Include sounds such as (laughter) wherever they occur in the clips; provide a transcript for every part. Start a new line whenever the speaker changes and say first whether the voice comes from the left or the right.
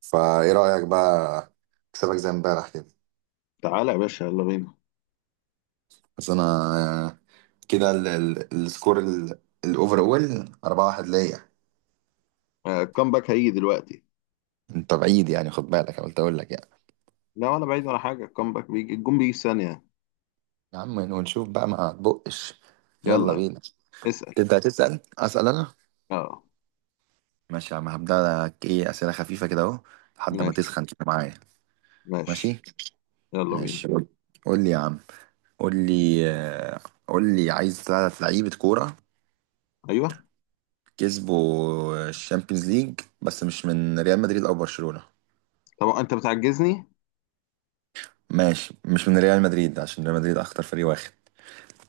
right: فايه رأيك بقى. اكسبك زي امبارح كده.
left: تعالى يا باشا، يلا بينا.
right: بس انا آه، كده السكور الاوفر اول 4-1 ليا.
left: الكامباك هيجي دلوقتي.
right: انت بعيد يعني، خد بالك قلت اقول لك يعني.
left: لا ولا بعيد ولا حاجة، الكامباك بيجي، الجون بيجي في ثانية.
right: يا عم ونشوف بقى ما تبقش. يلا
left: يلا
right: بينا.
left: اسأل.
right: تبدأ تسأل. اسأل انا.
left: اه.
right: ماشي يا عم، هبدأ لك ايه اسئلة خفيفة كده اهو لحد ما
left: ماشي
right: تسخن كده معايا.
left: ماشي.
right: ماشي.
left: يلا بينا.
right: ماشي. قول. قول لي يا عم. قول لي. قول لي عايز ثلاث لعيبة كورة
left: ايوه.
right: كسبوا الشامبيونز ليج، بس مش من ريال مدريد او برشلونة.
left: طب انت بتعجزني.
right: ماشي، مش من ريال مدريد عشان ريال مدريد اخطر فريق واخد.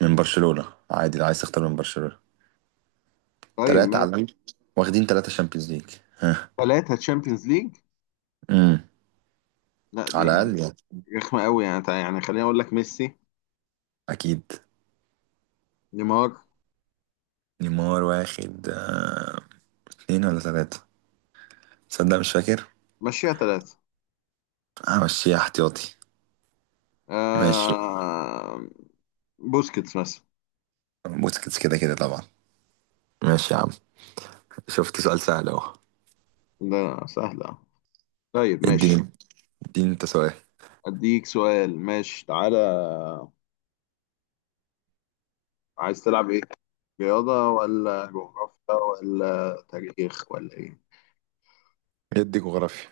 right: من برشلونة عادي لو عايز تختار من برشلونة.
left: طيب
right: تلاتة
left: ماشي.
right: على الأقل واخدين تلاتة شامبيونز ليج، ها.
left: ثلاثة تشامبيونز ليج.
right: امم.
left: لا دي
right: على
left: يعني
right: الأقل يعني.
left: رخمة قوي يعني يعني خليني اقول لك ميسي،
right: أكيد.
left: نيمار.
right: نيمار واخد اتنين ولا تلاتة، تصدق مش فاكر.
left: مشيها ثلاثة.
right: همشيها احتياطي. ماشي.
left: آه... بوسكيتس مثلا.
right: بوسكيتس كده كده طبعا. ماشي يا عم، شفت سؤال سهل اهو.
left: ده سهلة. طيب ماشي.
right: اديني. اديني انت سؤال.
left: اديك سؤال ماشي، تعالى. عايز تلعب ايه؟ رياضة ولا جغرافيا ولا تاريخ ولا إيه؟
right: ادي جغرافيا.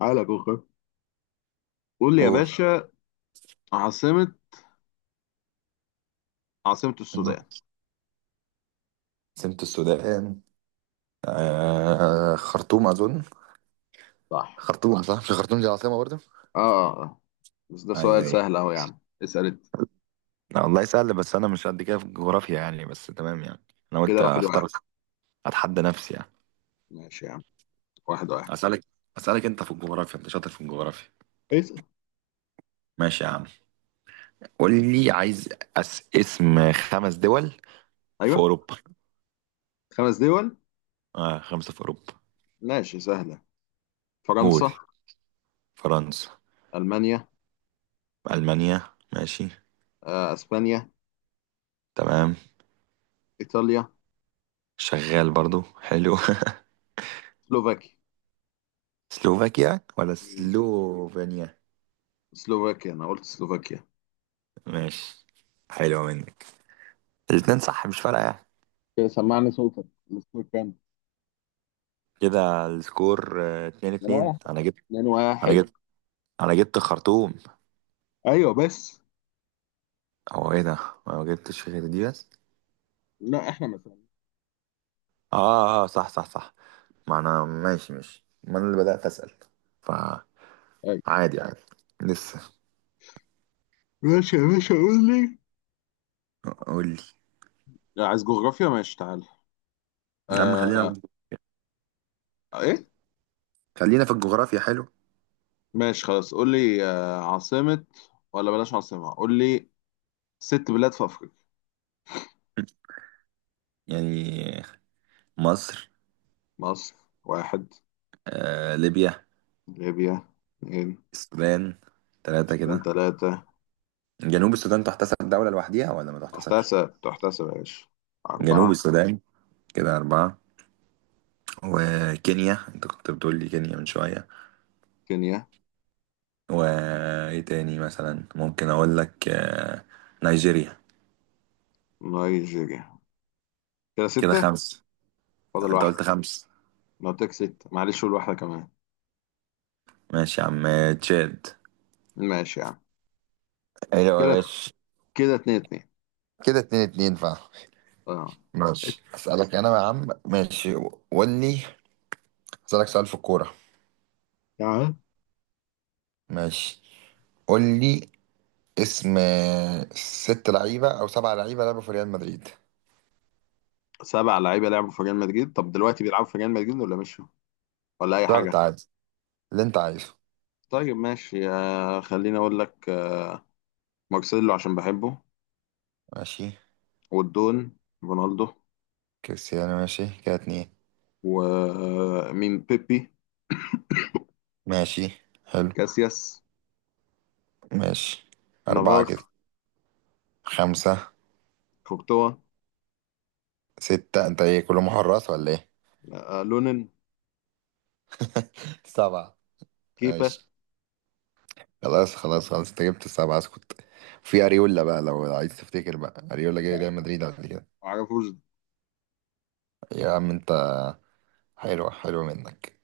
left: على جغرافيا. قول لي يا
right: قول.
left: باشا. عاصمة، عاصمة السودان.
right: سمت السودان؟ آه خرطوم أظن.
left: صح.
right: خرطوم صح، مش خرطوم دي العاصمة برضه؟
left: آه آه آه. بس ده
right: ايوه
left: سؤال
right: ايوه.
left: سهل أهو، يا عم اسأل أنت.
right: لا، والله سهل بس انا مش قد كده في الجغرافيا يعني، بس تمام يعني. انا قلت
left: كده واحد
right: اختار.
left: واحد.
right: اتحدى نفسي يعني.
left: ماشي يا عم. واحد واحد.
right: اسالك. اسالك انت في الجغرافيا، انت شاطر في الجغرافيا.
left: اسأل.
right: ماشي يا عم. قول لي عايز اسم خمس دول في
left: أيوه،
right: اوروبا.
left: خمس دول.
right: اه خمسة في اوروبا.
left: ماشي سهلة.
right: قول.
left: فرنسا،
right: فرنسا.
left: ألمانيا،
right: المانيا. ماشي.
left: أسبانيا،
right: تمام.
left: إيطاليا،
right: شغال برضو، حلو.
left: سلوفاكيا.
right: (laughs) سلوفاكيا ولا
left: مم.
right: سلوفينيا.
left: سلوفاكيا، أنا قلت سلوفاكيا.
right: ماشي، حلوة منك. الاتنين صح، مش فارقة يعني.
left: كده سمعني صوتك. السكور كام؟
right: كده السكور اتنين
left: من
right: اتنين
left: واحد.
right: انا جبت
left: اتنين
right: انا
left: واحد.
right: جبت انا جبت خرطوم.
left: ايوه بس.
right: هو ايه ده، انا ما جبتش غير دي بس.
left: لا احنا مثلا.
right: اه. اه صح صح صح. ما انا ماشي ماشي، ما انا اللي بدأت اسأل فعادي. عادي. لسه.
left: ماشي يا باشا، قول لي.
right: قول لي
left: لا، عايز جغرافيا ماشي، تعال.
right: يا عم. خلينا.
left: آه. ايه؟
right: خلينا في الجغرافيا، حلو.
left: ماشي خلاص قول لي. آه، عاصمة، ولا بلاش عاصمة، قول لي ست بلاد في أفريقيا.
right: يعني مصر.
left: مصر. واحد.
right: آه ليبيا.
left: ليبيا. اثنين.
right: السودان، ثلاثة
left: السودان
right: كده.
left: ثلاثة.
right: جنوب السودان تحتسب دولة لوحديها ولا ما تحتسبش؟
left: تحتسب تحتسب يا باشا.
right: جنوب
left: أربعة.
right: السودان، كده أربعة. وكينيا، أنت كنت بتقول لي كينيا من شوية.
left: كينيا.
right: وايه تاني مثلا، ممكن اقول لك نيجيريا.
left: نيجيريا. كده
right: كده
left: ستة.
right: خمس.
left: فاضل
right: انت قلت
left: واحدة.
right: خمس.
left: لو تك ستة معلش قول واحدة كمان.
right: ماشي يا عم، تشاد.
left: ماشي يعني.
right: ايوه
left: كده
right: ماشي.
left: كده اتنين اتنين.
right: كده 2-2 فعلا.
left: اه.
right: ماشي اسألك انا يا عم، ماشي. قول لي. اسألك سؤال في الكورة.
left: تعال.
right: ماشي. قول لي. اسم ست لعيبة او سبع لعيبة لعبوا في ريال مدريد.
left: سبع لعيبة لعبوا في ريال مدريد؟ طب دلوقتي بيلعبوا في ريال مدريد ولا مشوا؟ ولا اي
right: اخترت،
left: حاجه؟
right: عادي اللي انت عايزه.
left: طيب ماشي. خليني اقول لك مارسيلو عشان بحبه.
right: ماشي.
left: والدون رونالدو.
right: كريستيانو، ماشي كده اتنين.
left: ومين؟ بيبي،
right: ماشي. حلو.
left: كاسياس،
right: ماشي. اربعة
left: نافاس،
right: كده. خمسة.
left: كورتوا،
right: ستة. انت ايه، كله محرص ولا ايه؟
left: لونين،
right: (laughs) سبعة.
left: كيبا.
right: ماشي. خلاص خلاص خلاص انت جبت السبعة، اسكت. في اريولا بقى لو عايز تفتكر بقى، اريولا جاي ريال مدريد قبل كده.
left: معرفوش.
right: يا عم انت. حلوة حلوة منك.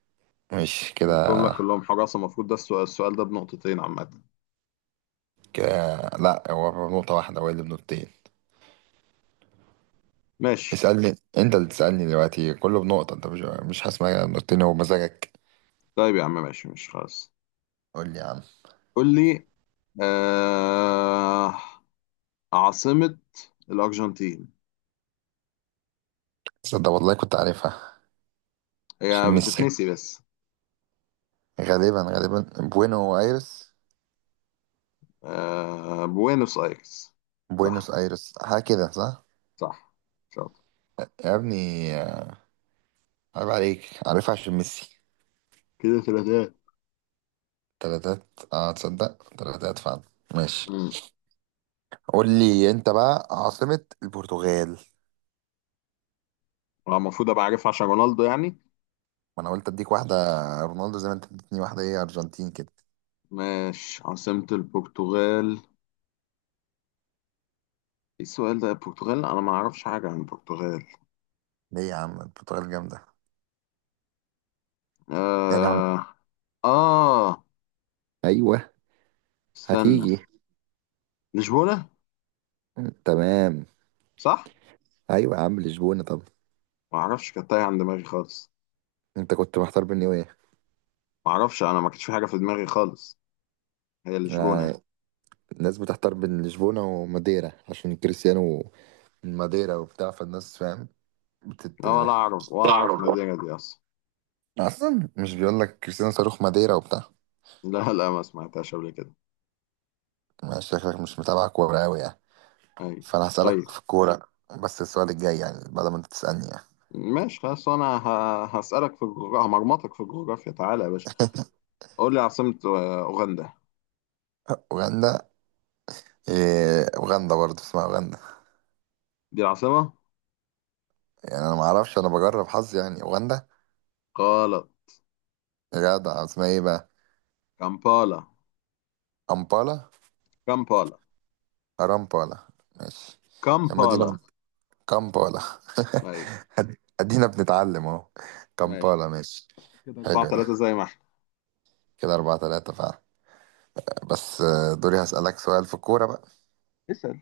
right: ماشي
left: قلتهم
right: كده
left: لك كلهم حراسه، المفروض ده السؤال، السؤال ده بنقطتين عامه.
right: كده. لا هو بنقطة واحدة، هو اللي بنقطتين.
left: ماشي.
right: اسألني. انت اللي تسألني دلوقتي، كله بنقطة. انت مش هسمع نقطتين، هو مزاجك.
left: طيب يا عم ماشي ماشي خلاص.
right: قول لي يا عم.
left: قول لي. آه، عاصمه الارجنتين.
right: صدق والله كنت عارفها. عشان
left: هي
right: ميسي.
left: بتتنسي بس.
right: غالبا غالبا. بوينو ايرس.
left: آه، بوينوس ايرس. صح.
right: بوينوس ايرس حاجة كده، صح؟
left: صح. شاطر.
right: يا ابني. عيب عليك، عارفها عشان ميسي.
left: كده ثلاثات.
right: 3-3. اه تصدق 3-3 فعلا. ماشي.
left: امم.
right: قول لي انت بقى عاصمة البرتغال.
left: المفروض ابقى عارف عشان رونالدو يعني.
right: ما انا قلت اديك واحدة. رونالدو، زي ما انت اديتني واحدة ايه، ارجنتين كده.
left: ماشي. عاصمة البرتغال. ايه السؤال ده؟ البرتغال انا ما اعرفش حاجة عن البرتغال.
right: ليه يا عم، البرتغال جامدة. يا نعم.
left: آه. آه.
right: ايوه.
left: استنى.
right: هتيجي.
left: لشبونة.
right: تمام.
left: صح.
right: ايوه يا عم لشبونة، طب.
left: ما اعرفش كانت تايهة عن دماغي خالص.
right: انت كنت محتار بين ايه؟
left: ما اعرفش، انا ما كانتش في حاجة في دماغي خالص. هي لشبونة.
right: آه، الناس بتحتار بين لشبونة وماديرا عشان كريستيانو من ماديرا وبتاع، فالناس فاهم. بتت.
left: لا ولا اعرف، ولا اعرف
right: تعرف.
left: المدينة دي اصلا.
right: اصلا مش بيقول لك كريستيانو صاروخ ماديرا وبتاع.
left: لا لا ما سمعتهاش قبل كده.
right: ما شكلك مش متابع كورة أوي يعني.
left: ايوه.
right: فأنا
left: طيب
right: هسألك في الكورة، بس السؤال الجاي يعني بعد ما أنت تسألني يعني.
left: ماشي خلاص، انا هسألك في الجغرافيا، همرمطك في الجغرافيا. تعالى يا باشا. قول لي عاصمة أوغندا.
right: أوغندا. إيه أوغندا برضه اسمها أوغندا؟
left: دي العاصمة.
right: يعني أنا معرفش، أنا بجرب حظي يعني، أوغندا.
left: غلط.
right: جدع اسمها إيه بقى؟
left: كامبالا.
right: أمبالا.
left: كامبالا.
right: أرامبالا. ماشي. يا
left: كامبالا.
right: مدينة. كامبالا.
left: أيوة.
right: (laughs) أد- أدينا بنتعلم أهو.
left: ماشي.
right: كامبالا ماشي.
left: كده
right: حلو
left: أربعة ثلاثة
right: ده.
left: زي ما احنا.
right: كده 4-3 فعلا. بس دوري هسألك سؤال في الكورة بقى.
left: اسأل.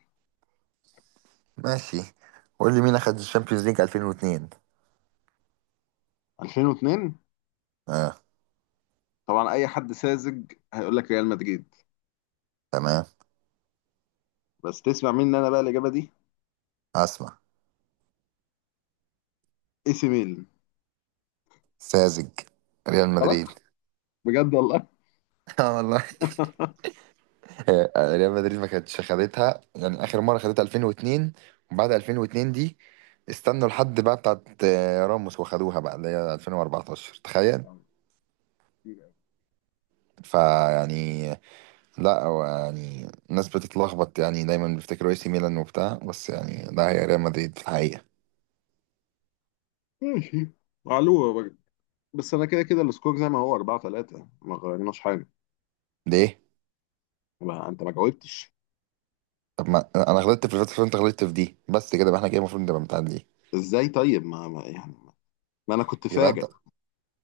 right: ماشي. قول لي مين أخد الشامبيونز ليج 2002.
left: 2002.
right: اه.
left: طبعا أي حد ساذج هيقول لك ريال مدريد.
right: تمام.
left: بس تسمع مني أنا بقى الإجابة دي.
right: اسمع.
left: إي سي ميلان.
right: ساذج. ريال
left: غلط.
right: مدريد.
left: بجد والله. (laughs)
right: (laughs) اه والله. ريال مدريد ما كانتش خدتها يعني، اخر مره خدتها 2002. وبعد 2002 دي استنوا لحد بقى بتاعت راموس وخدوها بقى اللي هي 2014، تخيل. فيعني. لا هو يعني الناس بتتلخبط يعني، دايما بيفتكروا اي سي ميلان وبتاع، بس يعني لا هي ريال مدريد في الحقيقه.
left: ماشي. معلومة بجد. بس أنا كده كده السكور زي ما هو، 4-3، ما غيرناش حاجة.
right: ليه؟
left: ما أنت ما جاوبتش.
right: طب ما انا غلطت في الفتره، انت غلطت في دي بس كده، يبقى احنا كده المفروض نبقى متعادلين.
left: إزاي طيب يعني ما أنا كنت
right: يبقى انت.
left: فاجئ.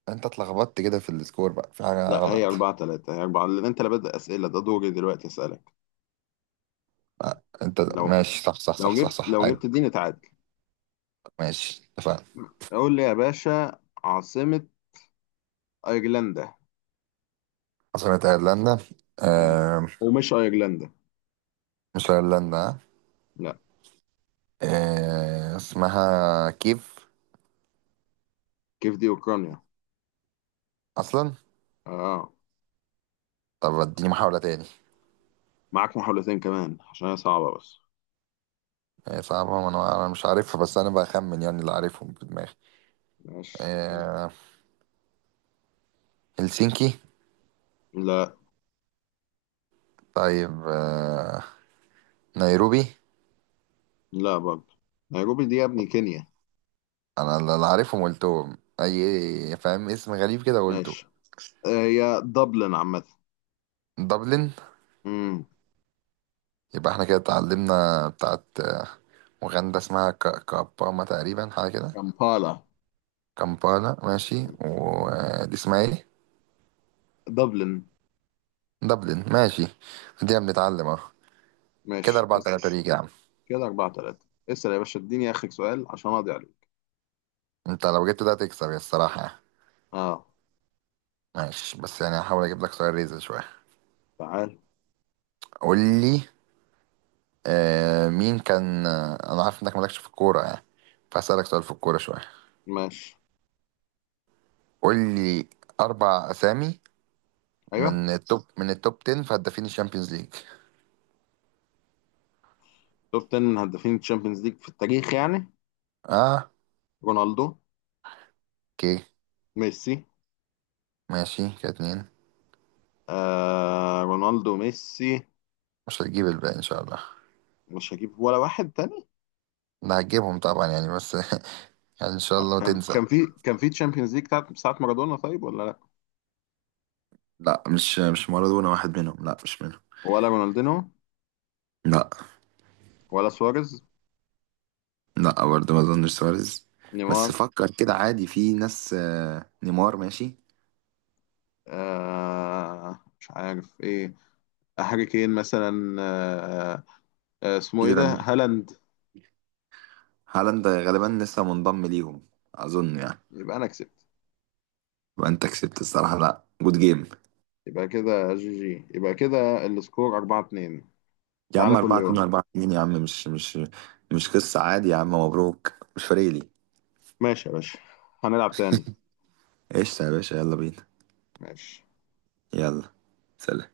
right: انت اتلخبطت كده في السكور بقى، في حاجه
left: لا
right: غلط.
left: هي أربعة تلاتة. هي أربعة، لأن أنت اللي بدأ أسئلة، ده دوري دلوقتي أسألك.
right: انت
left: لو،
right: ماشي صح صح
left: لو
right: صح صح
left: جبت،
right: صح
left: لو جبت
right: ايوه.
left: دي نتعادل.
right: ماشي اتفقنا.
left: قول لي يا باشا، عاصمة أيرلندا.
right: عاصمة ايرلندا.
left: مم.
right: آه.
left: ومش أيرلندا.
right: مش ايرلندا.
left: لا.
right: آه اسمها كيف؟
left: كيف دي أوكرانيا.
right: اصلا.
left: آه.
right: طب اديني محاولة تاني.
left: معاك محاولتين كمان عشان هي صعبة بس.
right: آه صعبة، ما انا أنا مش عارفها بس انا بخمن يعني اللي عارفهم في دماغي.
left: ماشي.
right: آه. هلسنكي.
left: لا.
right: طيب آه. نيروبي.
left: لا برضه. نيروبي دي يا ابني كينيا.
right: انا اللي عارفهم قلتهم، اي فاهم اسم غريب كده قلته.
left: ماشي. آه، هي دبلن عامة.
right: دبلن.
left: امم.
right: يبقى احنا كده اتعلمنا بتاعت وغندا اسمها كاباما تقريبا، حاجة كده.
left: كامبالا.
right: كامبالا ماشي، ودي اسمها ايه؟
left: دبلن.
right: دبلن ماشي. دي بنتعلم اهو. كده
left: ماشي
right: أربعة
left: اسأل.
right: تلاتة ماشي ليك يا عم.
left: كده أربعة تلاتة اسأل يا باشا، اديني آخر سؤال عشان أقضي عليك.
right: انت لو جبت ده تكسب يا، الصراحة يعني.
left: اه.
right: ماشي، بس يعني هحاول اجيب لك سؤال ريزل شوية.
left: تعال.
right: قول لي. آه مين كان. آه انا عارف انك مالكش في الكورة يعني، فاسألك سؤال في الكورة شوية.
left: ماشي.
right: قول لي. اربع اسامي.
left: ايوه.
right: من التوب 10 في هدافين الشامبيونز ليج.
left: توب 10 هدافين تشامبيونز ليج في التاريخ يعني.
right: اه.
left: رونالدو.
right: اوكي.
left: ميسي.
right: ماشي كده اتنين.
left: آه، رونالدو، ميسي.
right: مش هتجيب الباقي ان شاء الله.
left: مش هجيب ولا واحد تاني.
right: انا هتجيبهم طبعا يعني بس. (laughs) يعني ان شاء الله ما
left: كان
right: تنسى.
left: كان في كان في تشامبيونز ليج بتاعت ساعة مارادونا طيب ولا لا؟
right: لا مش مارادونا واحد منهم، لا مش منهم.
left: ولا رونالدينو؟
right: لا.
left: ولا سواريز؟
right: لا برضه، ما اظنش سواريز. بس
left: نيمار.
right: فكر كده عادي في ناس، نيمار ماشي.
left: آه مش عارف ايه. هاري كين مثلا. آه. آه اسمه
right: في
left: ايه ده؟
right: ليفاندو-
left: هالاند.
right: هالاند غالبا لسه منضم ليهم، اظن يعني.
left: يبقى انا كسبت.
right: يبقى انت كسبت الصراحه، لا جود جيم.
left: يبقى كده جي جي، يبقى كده السكور 4-2.
right: يا عم
left: تعالى كل
right: 4 2
left: يوم.
right: 4 2 يا عم، مش مش قصه، عادي يا عم، مبروك مش فارق لي.
left: ماشي يا باشا، هنلعب تاني.
right: قشطه يا باشا، يلا بينا.
left: ماشي.
right: يلا. سلام.